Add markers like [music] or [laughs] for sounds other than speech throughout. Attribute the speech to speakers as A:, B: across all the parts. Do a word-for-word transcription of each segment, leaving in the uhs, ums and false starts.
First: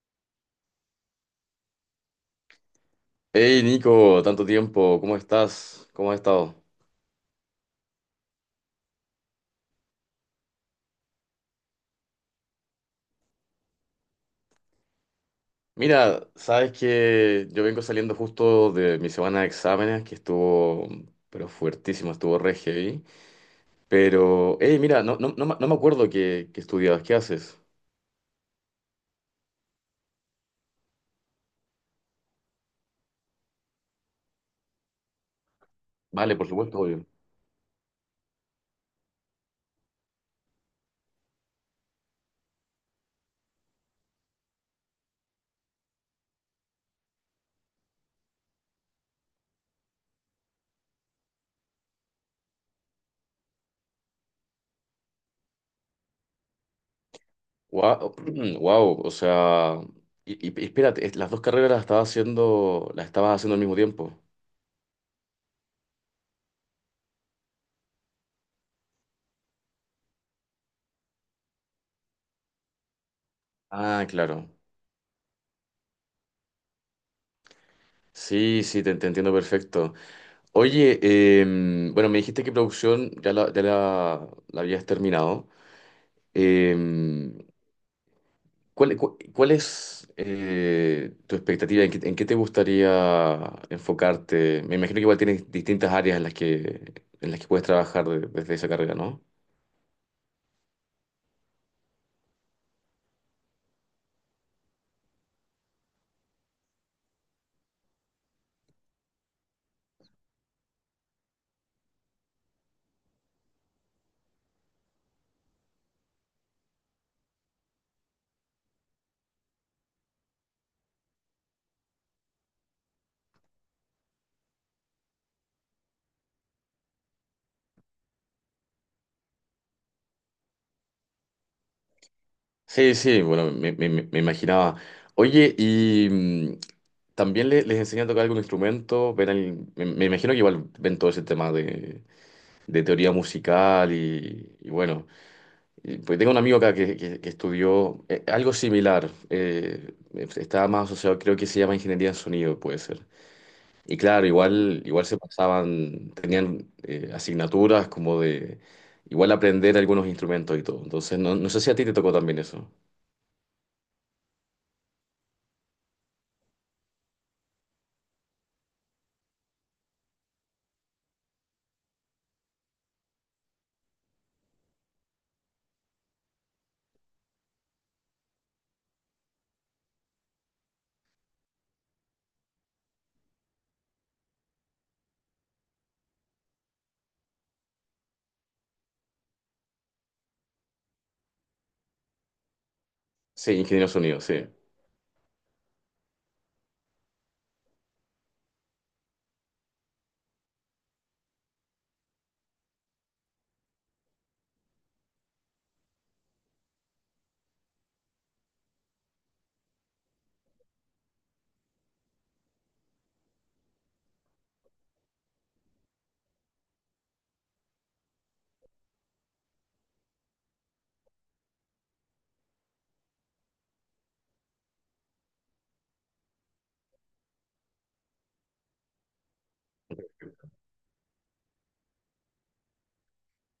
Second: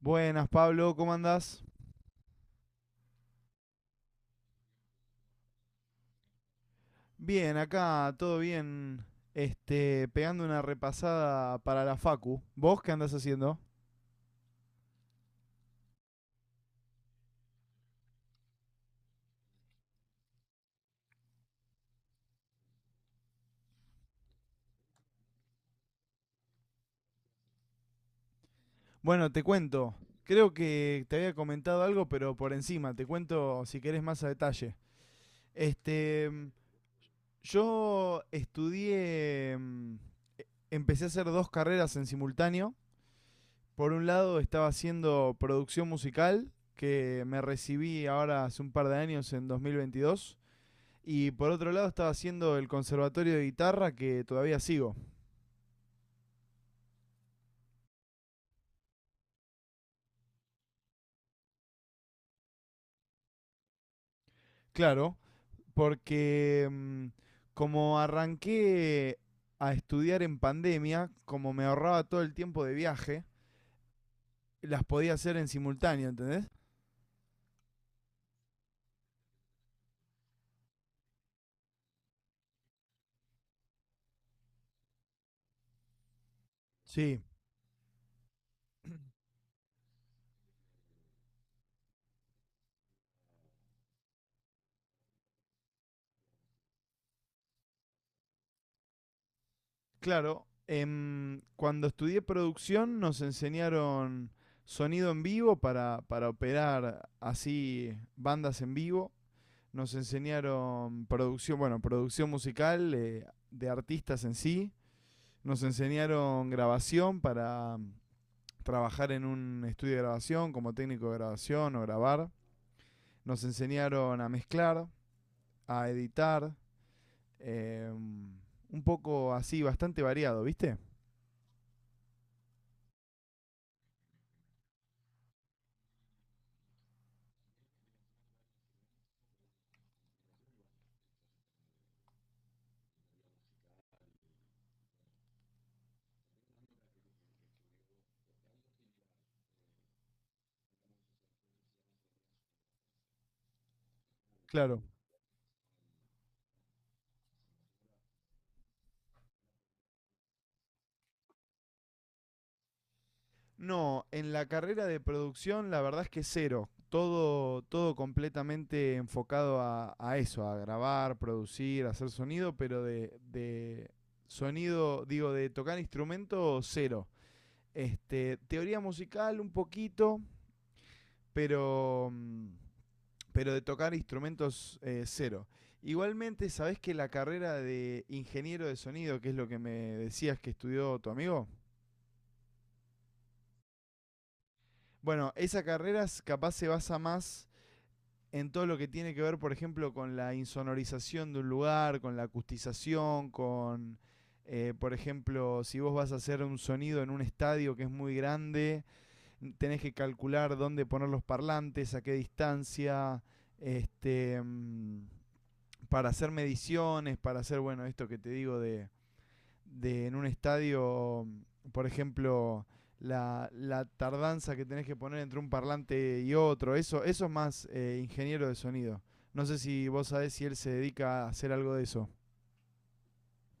A: Buenas, Pablo, ¿cómo andás?
B: Hey Nico, tanto tiempo, ¿cómo estás? ¿Cómo has estado?
A: Bien, acá todo bien. Este, pegando una repasada para la Facu. ¿Vos qué andás haciendo?
B: Mira, sabes que yo vengo saliendo justo de mi semana de exámenes, que estuvo, pero fuertísima, estuvo re heavy. Pero, hey, mira, no, no, no, me no me acuerdo qué, qué estudiabas, ¿qué haces?
A: Bueno, te cuento. Creo que te había comentado algo, pero por encima, te cuento si querés más a detalle. Este,
B: Vale,
A: mm,
B: por supuesto, obvio.
A: yo estudié, mm, empecé a hacer dos carreras en simultáneo. Por un lado estaba haciendo producción musical, que me recibí ahora hace un par de años en dos mil veintidós. Y por otro lado estaba haciendo el conservatorio de guitarra que todavía sigo.
B: Wow, [clears throat] o sea, y, y- y espérate, es- las dos carreras las estabas haciendo, las estabas haciendo al mismo tiempo.
A: Claro, porque mm, como arranqué a estudiar en pandemia, como me ahorraba todo el tiempo de viaje,
B: Ah, claro.
A: las podía hacer en simultáneo, ¿entendés?
B: Sí, sí, te, te entiendo perfecto. Oye, em, bueno, me dijiste que producción ya la, ya la, la habías terminado.
A: Sí,
B: Em, ¿cuál, cu- cuál es eh, tu expectativa? ¿En qué, en qué te gustaría enfocarte? Me imagino que igual tienes distintas áreas en las que, en las que puedes trabajar de- desde esa carrera, ¿no?
A: claro. Em, cuando estudié producción nos enseñaron sonido en vivo para, para operar así bandas en vivo. Nos enseñaron producción, bueno, producción musical eh, de artistas en sí. Nos enseñaron grabación para mm, trabajar en un estudio de grabación como técnico de grabación o grabar. Nos enseñaron a mezclar, a editar, eh, un poco así, bastante variado, ¿viste?
B: Sí, sí, bueno, me, me- me- me imaginaba. Oye, y mm, también le- les enseñan a tocar algún instrumento, ven el- me, me imagino que igual ven todo ese tema de, de teoría musical y, y bueno. Y, Pues tengo un amigo acá que, que- que estudió eh, algo similar. Eh, estaba más asociado, creo que se llama ingeniería en sonido, puede ser. Y claro,
A: Claro.
B: igual, igual se pasaban, tenían eh, asignaturas como de igual aprender algunos instrumentos y todo. Entonces, no, no sé si a ti te tocó también eso.
A: No, en la carrera de producción la verdad es que cero. Todo, todo completamente enfocado a, a eso, a grabar, producir, hacer sonido, pero de, de sonido, digo, de tocar instrumento, cero. Este, teoría musical un poquito, pero, mm, pero de tocar instrumentos eh, cero. Igualmente, ¿sabés que la carrera de ingeniero de sonido, que es lo que me decías que estudió tu amigo?
B: Sí, ingeniero en sonido, sí.
A: Bueno, esa carrera s- capaz se basa más en todo lo que tiene que ver, por ejemplo, con la insonorización de un lugar, con la acustización, con, eh, por ejemplo, si vos vas a hacer un sonido en un estadio que es muy grande, tenés que calcular dónde poner los parlantes, a qué distancia, este, mm, para hacer mediciones, para hacer, bueno, esto que te digo de, de en un estadio, por ejemplo, la, la tardanza que tenés que poner entre un parlante y otro, eso, eso es más eh, ingeniero de sonido. No sé si vos sabés si él se dedica a hacer algo de eso.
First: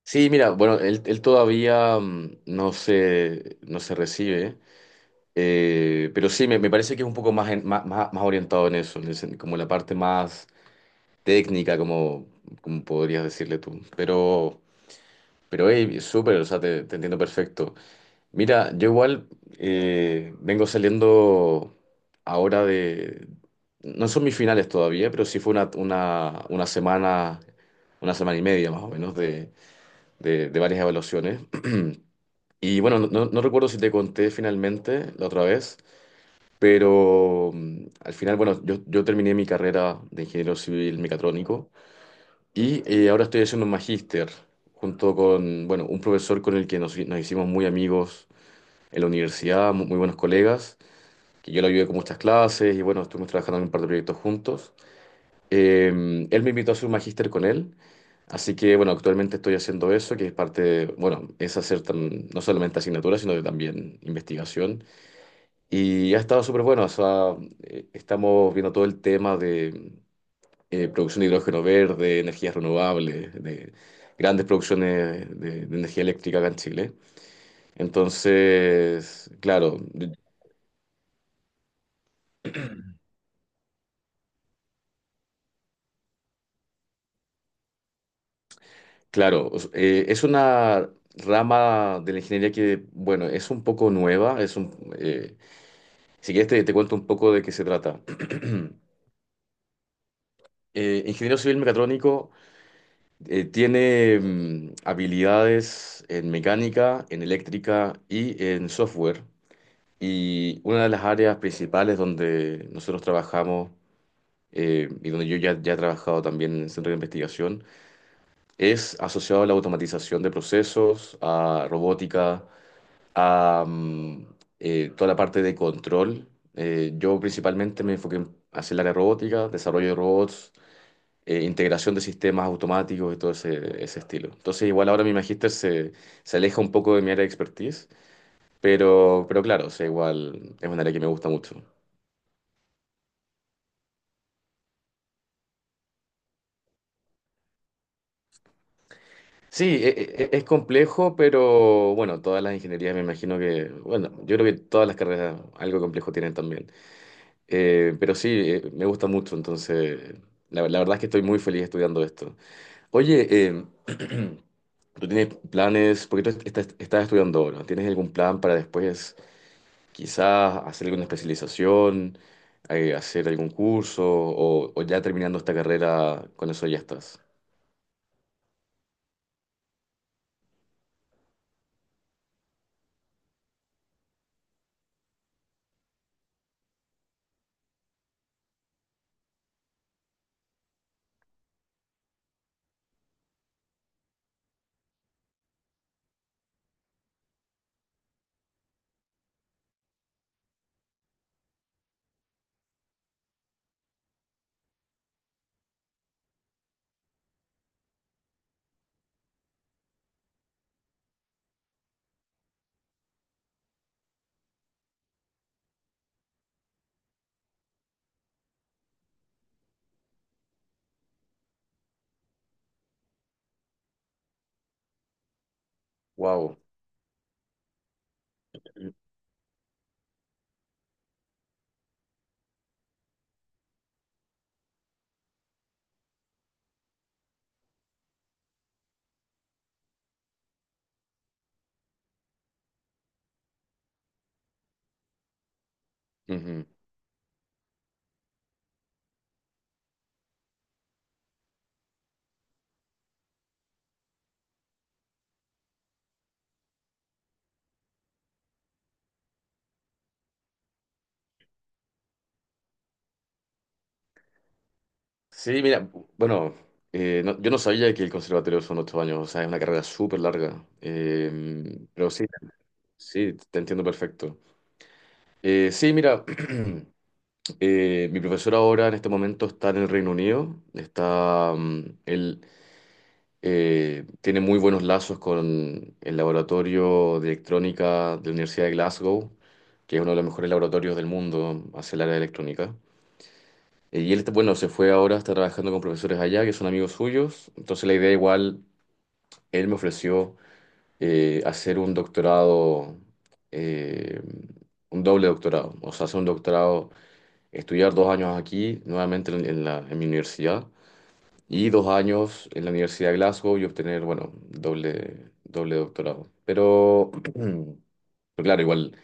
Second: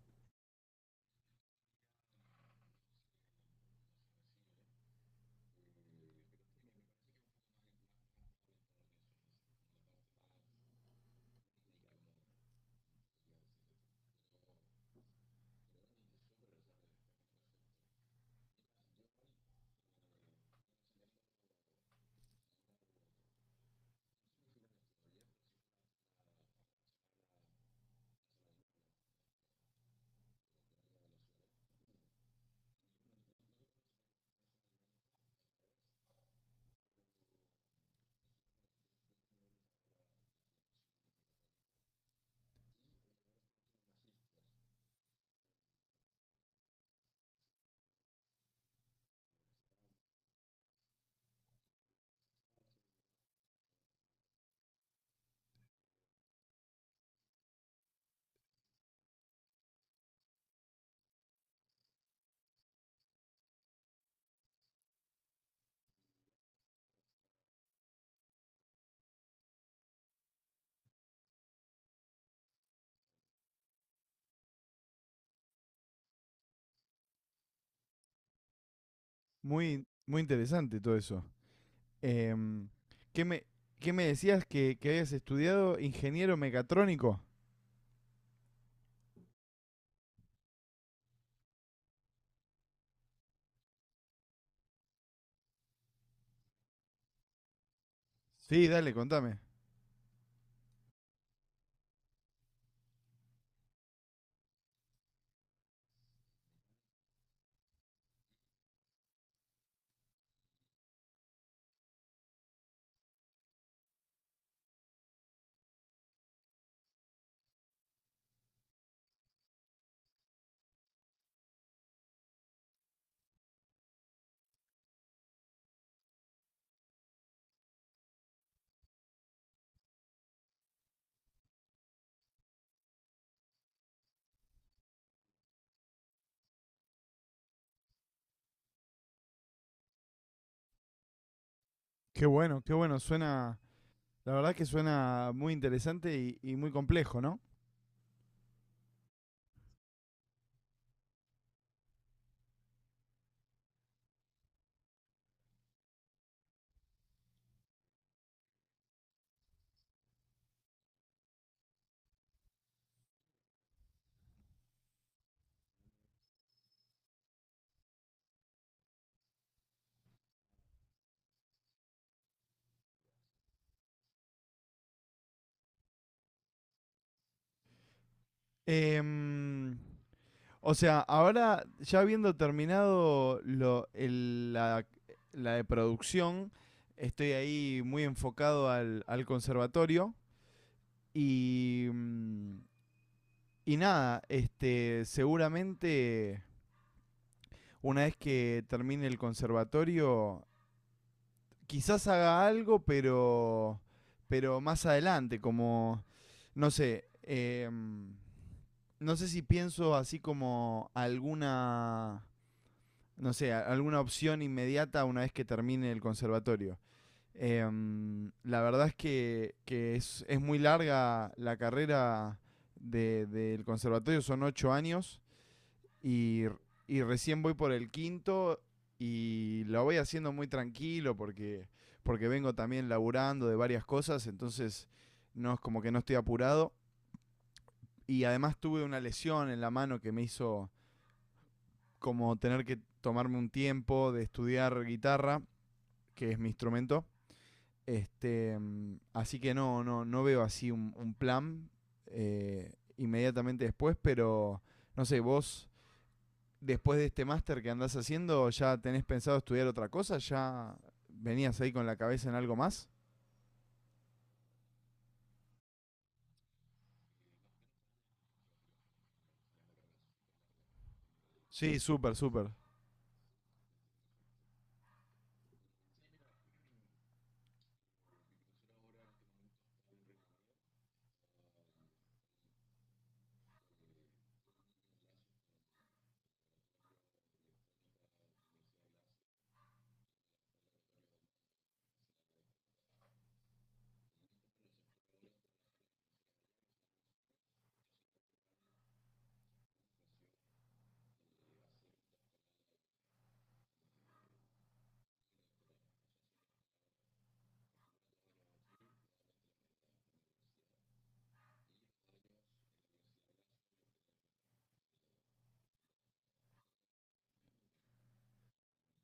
B: Sí, mira, bueno, él, él todavía mm, no se, no se recibe, eh, pero sí, me, me parece que es un poco más, en- más, más- más orientado en eso, en el sen- como la parte más técnica, como, como podrías decirle tú. Pero, pero hey, súper, o sea, te, te entiendo perfecto. Mira, yo igual eh, vengo saliendo ahora de... No son mis finales todavía, pero sí fue una, una, una semana, una semana y media más o menos de, de, de varias evaluaciones. [clears throat] Y bueno, no, no- no recuerdo si te conté finalmente la otra vez, pero mm, al final, bueno, yo, yo terminé mi carrera de ingeniero civil mecatrónico. Y eh, ahora estoy haciendo un magíster junto con, bueno, un profesor con el que nos, nos hicimos muy amigos en la universidad, mu- muy, buenos colegas, que yo lo ayudé con muchas clases y bueno, estuvimos trabajando en un par de proyectos juntos. Eh, él me invitó a hacer un magíster con él, así que bueno, actualmente estoy haciendo eso, que es parte, de- bueno, es hacer tam- no solamente asignaturas, sino que también investigación. Y ha estado súper bueno, o sea, eh, estamos viendo todo el tema de eh, producción de hidrógeno verde, energías renovables, de grandes producciones de, de energía eléctrica acá en Chile. Entonces, claro,
A: Muy,
B: de-
A: muy interesante todo eso. Em, ¿qué, me, ¿Qué me decías que, que habías estudiado ingeniero mecatrónico?
B: claro, o s- eh, es una rama de la ingeniería que, bueno, es un poco nueva, es un, eh, si quieres te, te cuento un poco de qué se trata.
A: Sí, dale,
B: [clears throat]
A: contame.
B: Eh, ingeniero civil mecatrónico eh, tiene mm, habilidades en mecánica, en eléctrica y en software. Y una de las áreas principales donde nosotros trabajamos eh, y donde yo ya, ya he trabajado también en el centro de investigación es asociado a la automatización de procesos, a robótica, a mm, eh, toda la parte de control. Eh, yo principalmente me enfoqué en- hacer el área robótica, desarrollo de robots, eh, integración de sistemas automáticos y todo ese, ese estilo. Entonces igual ahora mi magíster se, se aleja un poco de mi área de expertise, pero, pero claro, o sea, igual es un área que me gusta mucho.
A: Qué bueno, qué bueno. Suena, la verdad que suena muy interesante y, y muy complejo, ¿no?
B: Sí, e- e- e- es complejo, pero bueno, todas las ingenierías me imagino que, bueno, yo creo que todas las carreras algo complejo tienen también. Eh, pero sí, eh, me gusta mucho, entonces la, la verdad es que estoy muy feliz estudiando esto. Oye, em, [clears throat] ¿tú tienes planes? Porque tú est- estás, estás estudiando ahora, ¿no? ¿Tienes algún plan para después quizás hacer alguna especialización, eh, hacer algún curso o, o ya terminando esta carrera, con eso ya estás?
A: Em, o sea, ahora ya habiendo terminado lo- el- la, la de producción, estoy ahí muy enfocado al, al conservatorio y, mm, y nada, este, seguramente una vez que termine el conservatorio quizás haga algo, pero, pero más adelante, como, no sé, eh, no sé si pienso así como alguna, no sé, alguna opción inmediata una vez que termine el conservatorio. Em, la verdad es que, que es, es muy larga la carrera de- del conservatorio, son ocho años y,
B: Wow.
A: y recién voy por el quinto y lo voy haciendo muy tranquilo porque, porque vengo también laburando de varias cosas, entonces no es como que no estoy apurado. Y además tuve una lesión en la mano que me hizo como tener que tomarme un tiempo de estudiar guitarra, que es mi instrumento. Este, mm, así que no, no, no veo así un, un plan eh, inmediatamente después, pero no sé, vos después de este máster que andás haciendo, ¿ya tenés pensado estudiar otra cosa? ¿Ya venías ahí con la cabeza en algo más?
B: Sí, mira, bueno, eh, no- yo no sabía que el conservatorio son ocho años, o sea, es una carrera súper larga.
A: Sí,
B: Eh, pero
A: súper,
B: sí,
A: súper.
B: sí, te entiendo perfecto. Eh, sí, mira, [clears throat] eh, mi profesor ahora en este momento está en el Reino Unido, está, mm, él eh, tiene muy buenos lazos con el laboratorio de electrónica de la Universidad de Glasgow, que es uno de los mejores laboratorios del mundo hacia el área de electrónica. Eh, Y él, bueno, se fue ahora, está trabajando con profesores allá, que son amigos suyos. Entonces la idea igual, él me ofreció eh, hacer un doctorado, eh, un doble doctorado. O sea, hacer un doctorado, estudiar dos años aquí, nuevamente en, en la, en mi universidad, y dos años en la Universidad de Glasgow y obtener, bueno, doble, doble doctorado. Pero, [clears throat] pero claro, igual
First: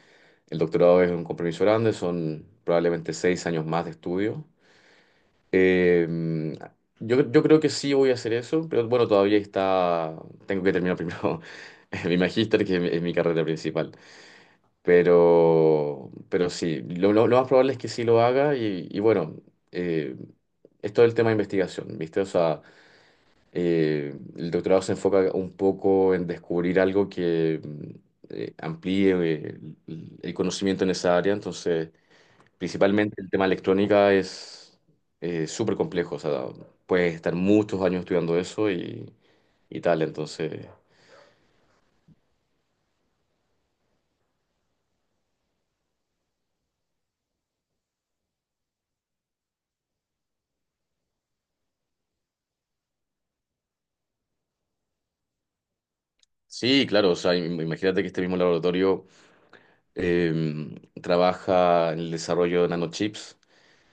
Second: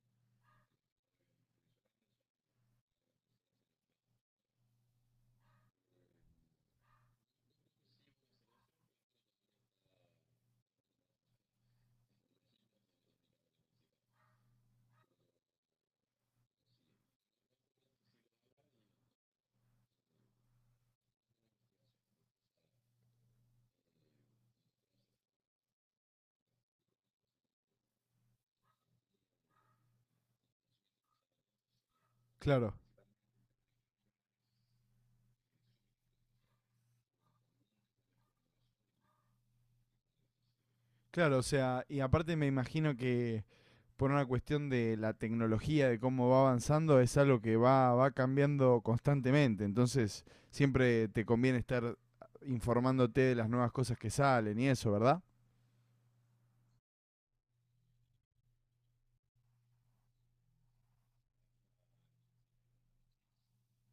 B: el doctorado es un compromiso grande, son probablemente seis años más de estudio. Eh, yo, yo creo que sí voy a hacer eso, pero bueno, todavía está, tengo que terminar primero [laughs] mi magíster, que es mi, es mi carrera principal. Pero, pero sí, lo, lo- lo más probable es que sí lo haga y, y bueno, eh, es todo el tema de investigación, ¿viste? O sea, eh, el doctorado se enfoca un poco en descubrir algo que mm, eh, amplíe eh, el el conocimiento en esa área, entonces...
A: Claro,
B: Principalmente el tema electrónica es eh, súper complejo, o sea, puedes estar muchos años estudiando eso y, y tal, entonces...
A: claro, o sea, y aparte me imagino que por una cuestión de la tecnología, de cómo va avanzando, es algo que va, va cambiando constantemente. Entonces, siempre te conviene estar informándote de las nuevas cosas que salen y eso, ¿verdad?
B: Sí, claro, o sea, im- imagínate que este mismo laboratorio eh, trabaja en el desarrollo de nanochips,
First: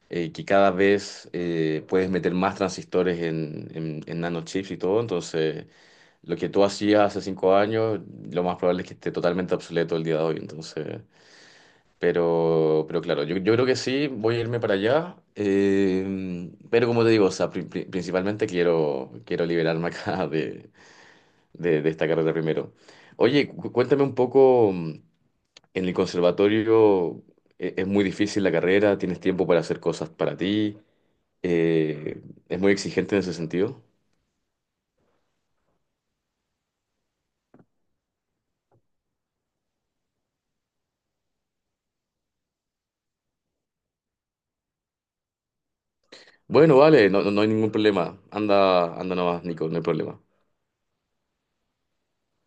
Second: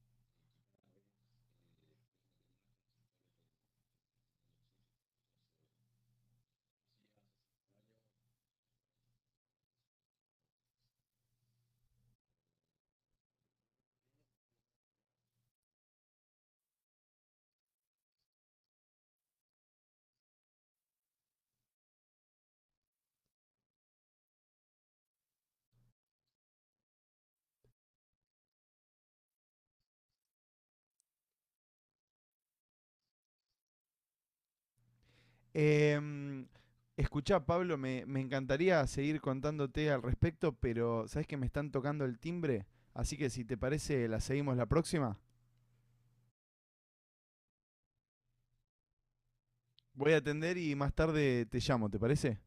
B: eh, que cada vez eh, puedes meter más transistores en, en- en nanochips y todo, entonces lo que tú hacías hace cinco años, lo más probable es que esté totalmente obsoleto el día de hoy, entonces... Pero, pero claro, yo, yo creo que sí, voy a irme para allá. Eh, pero como te digo, o sea, pri- pri- principalmente quiero, quiero liberarme [laughs] acá de, de- de esta carrera primero. Oye, cu- cuéntame un poco, mm, en el conservatorio e- es muy difícil la carrera, tienes tiempo para hacer cosas para ti, eh, es muy exigente en ese sentido.
A: Em, escuchá, Pablo, me, me encantaría seguir contándote al respecto, pero sabes que me están tocando el timbre, así que si te parece, la seguimos la próxima.
B: Bueno, vale, no, no no hay ningún problema. Anda, anda nomás, Nico, no hay
A: Voy a
B: problema.
A: atender y más tarde te llamo, ¿te parece?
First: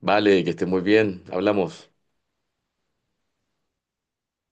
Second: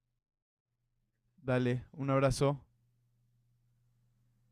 B: Vale, que estés muy bien,
A: Dale,
B: hablamos.
A: un abrazo.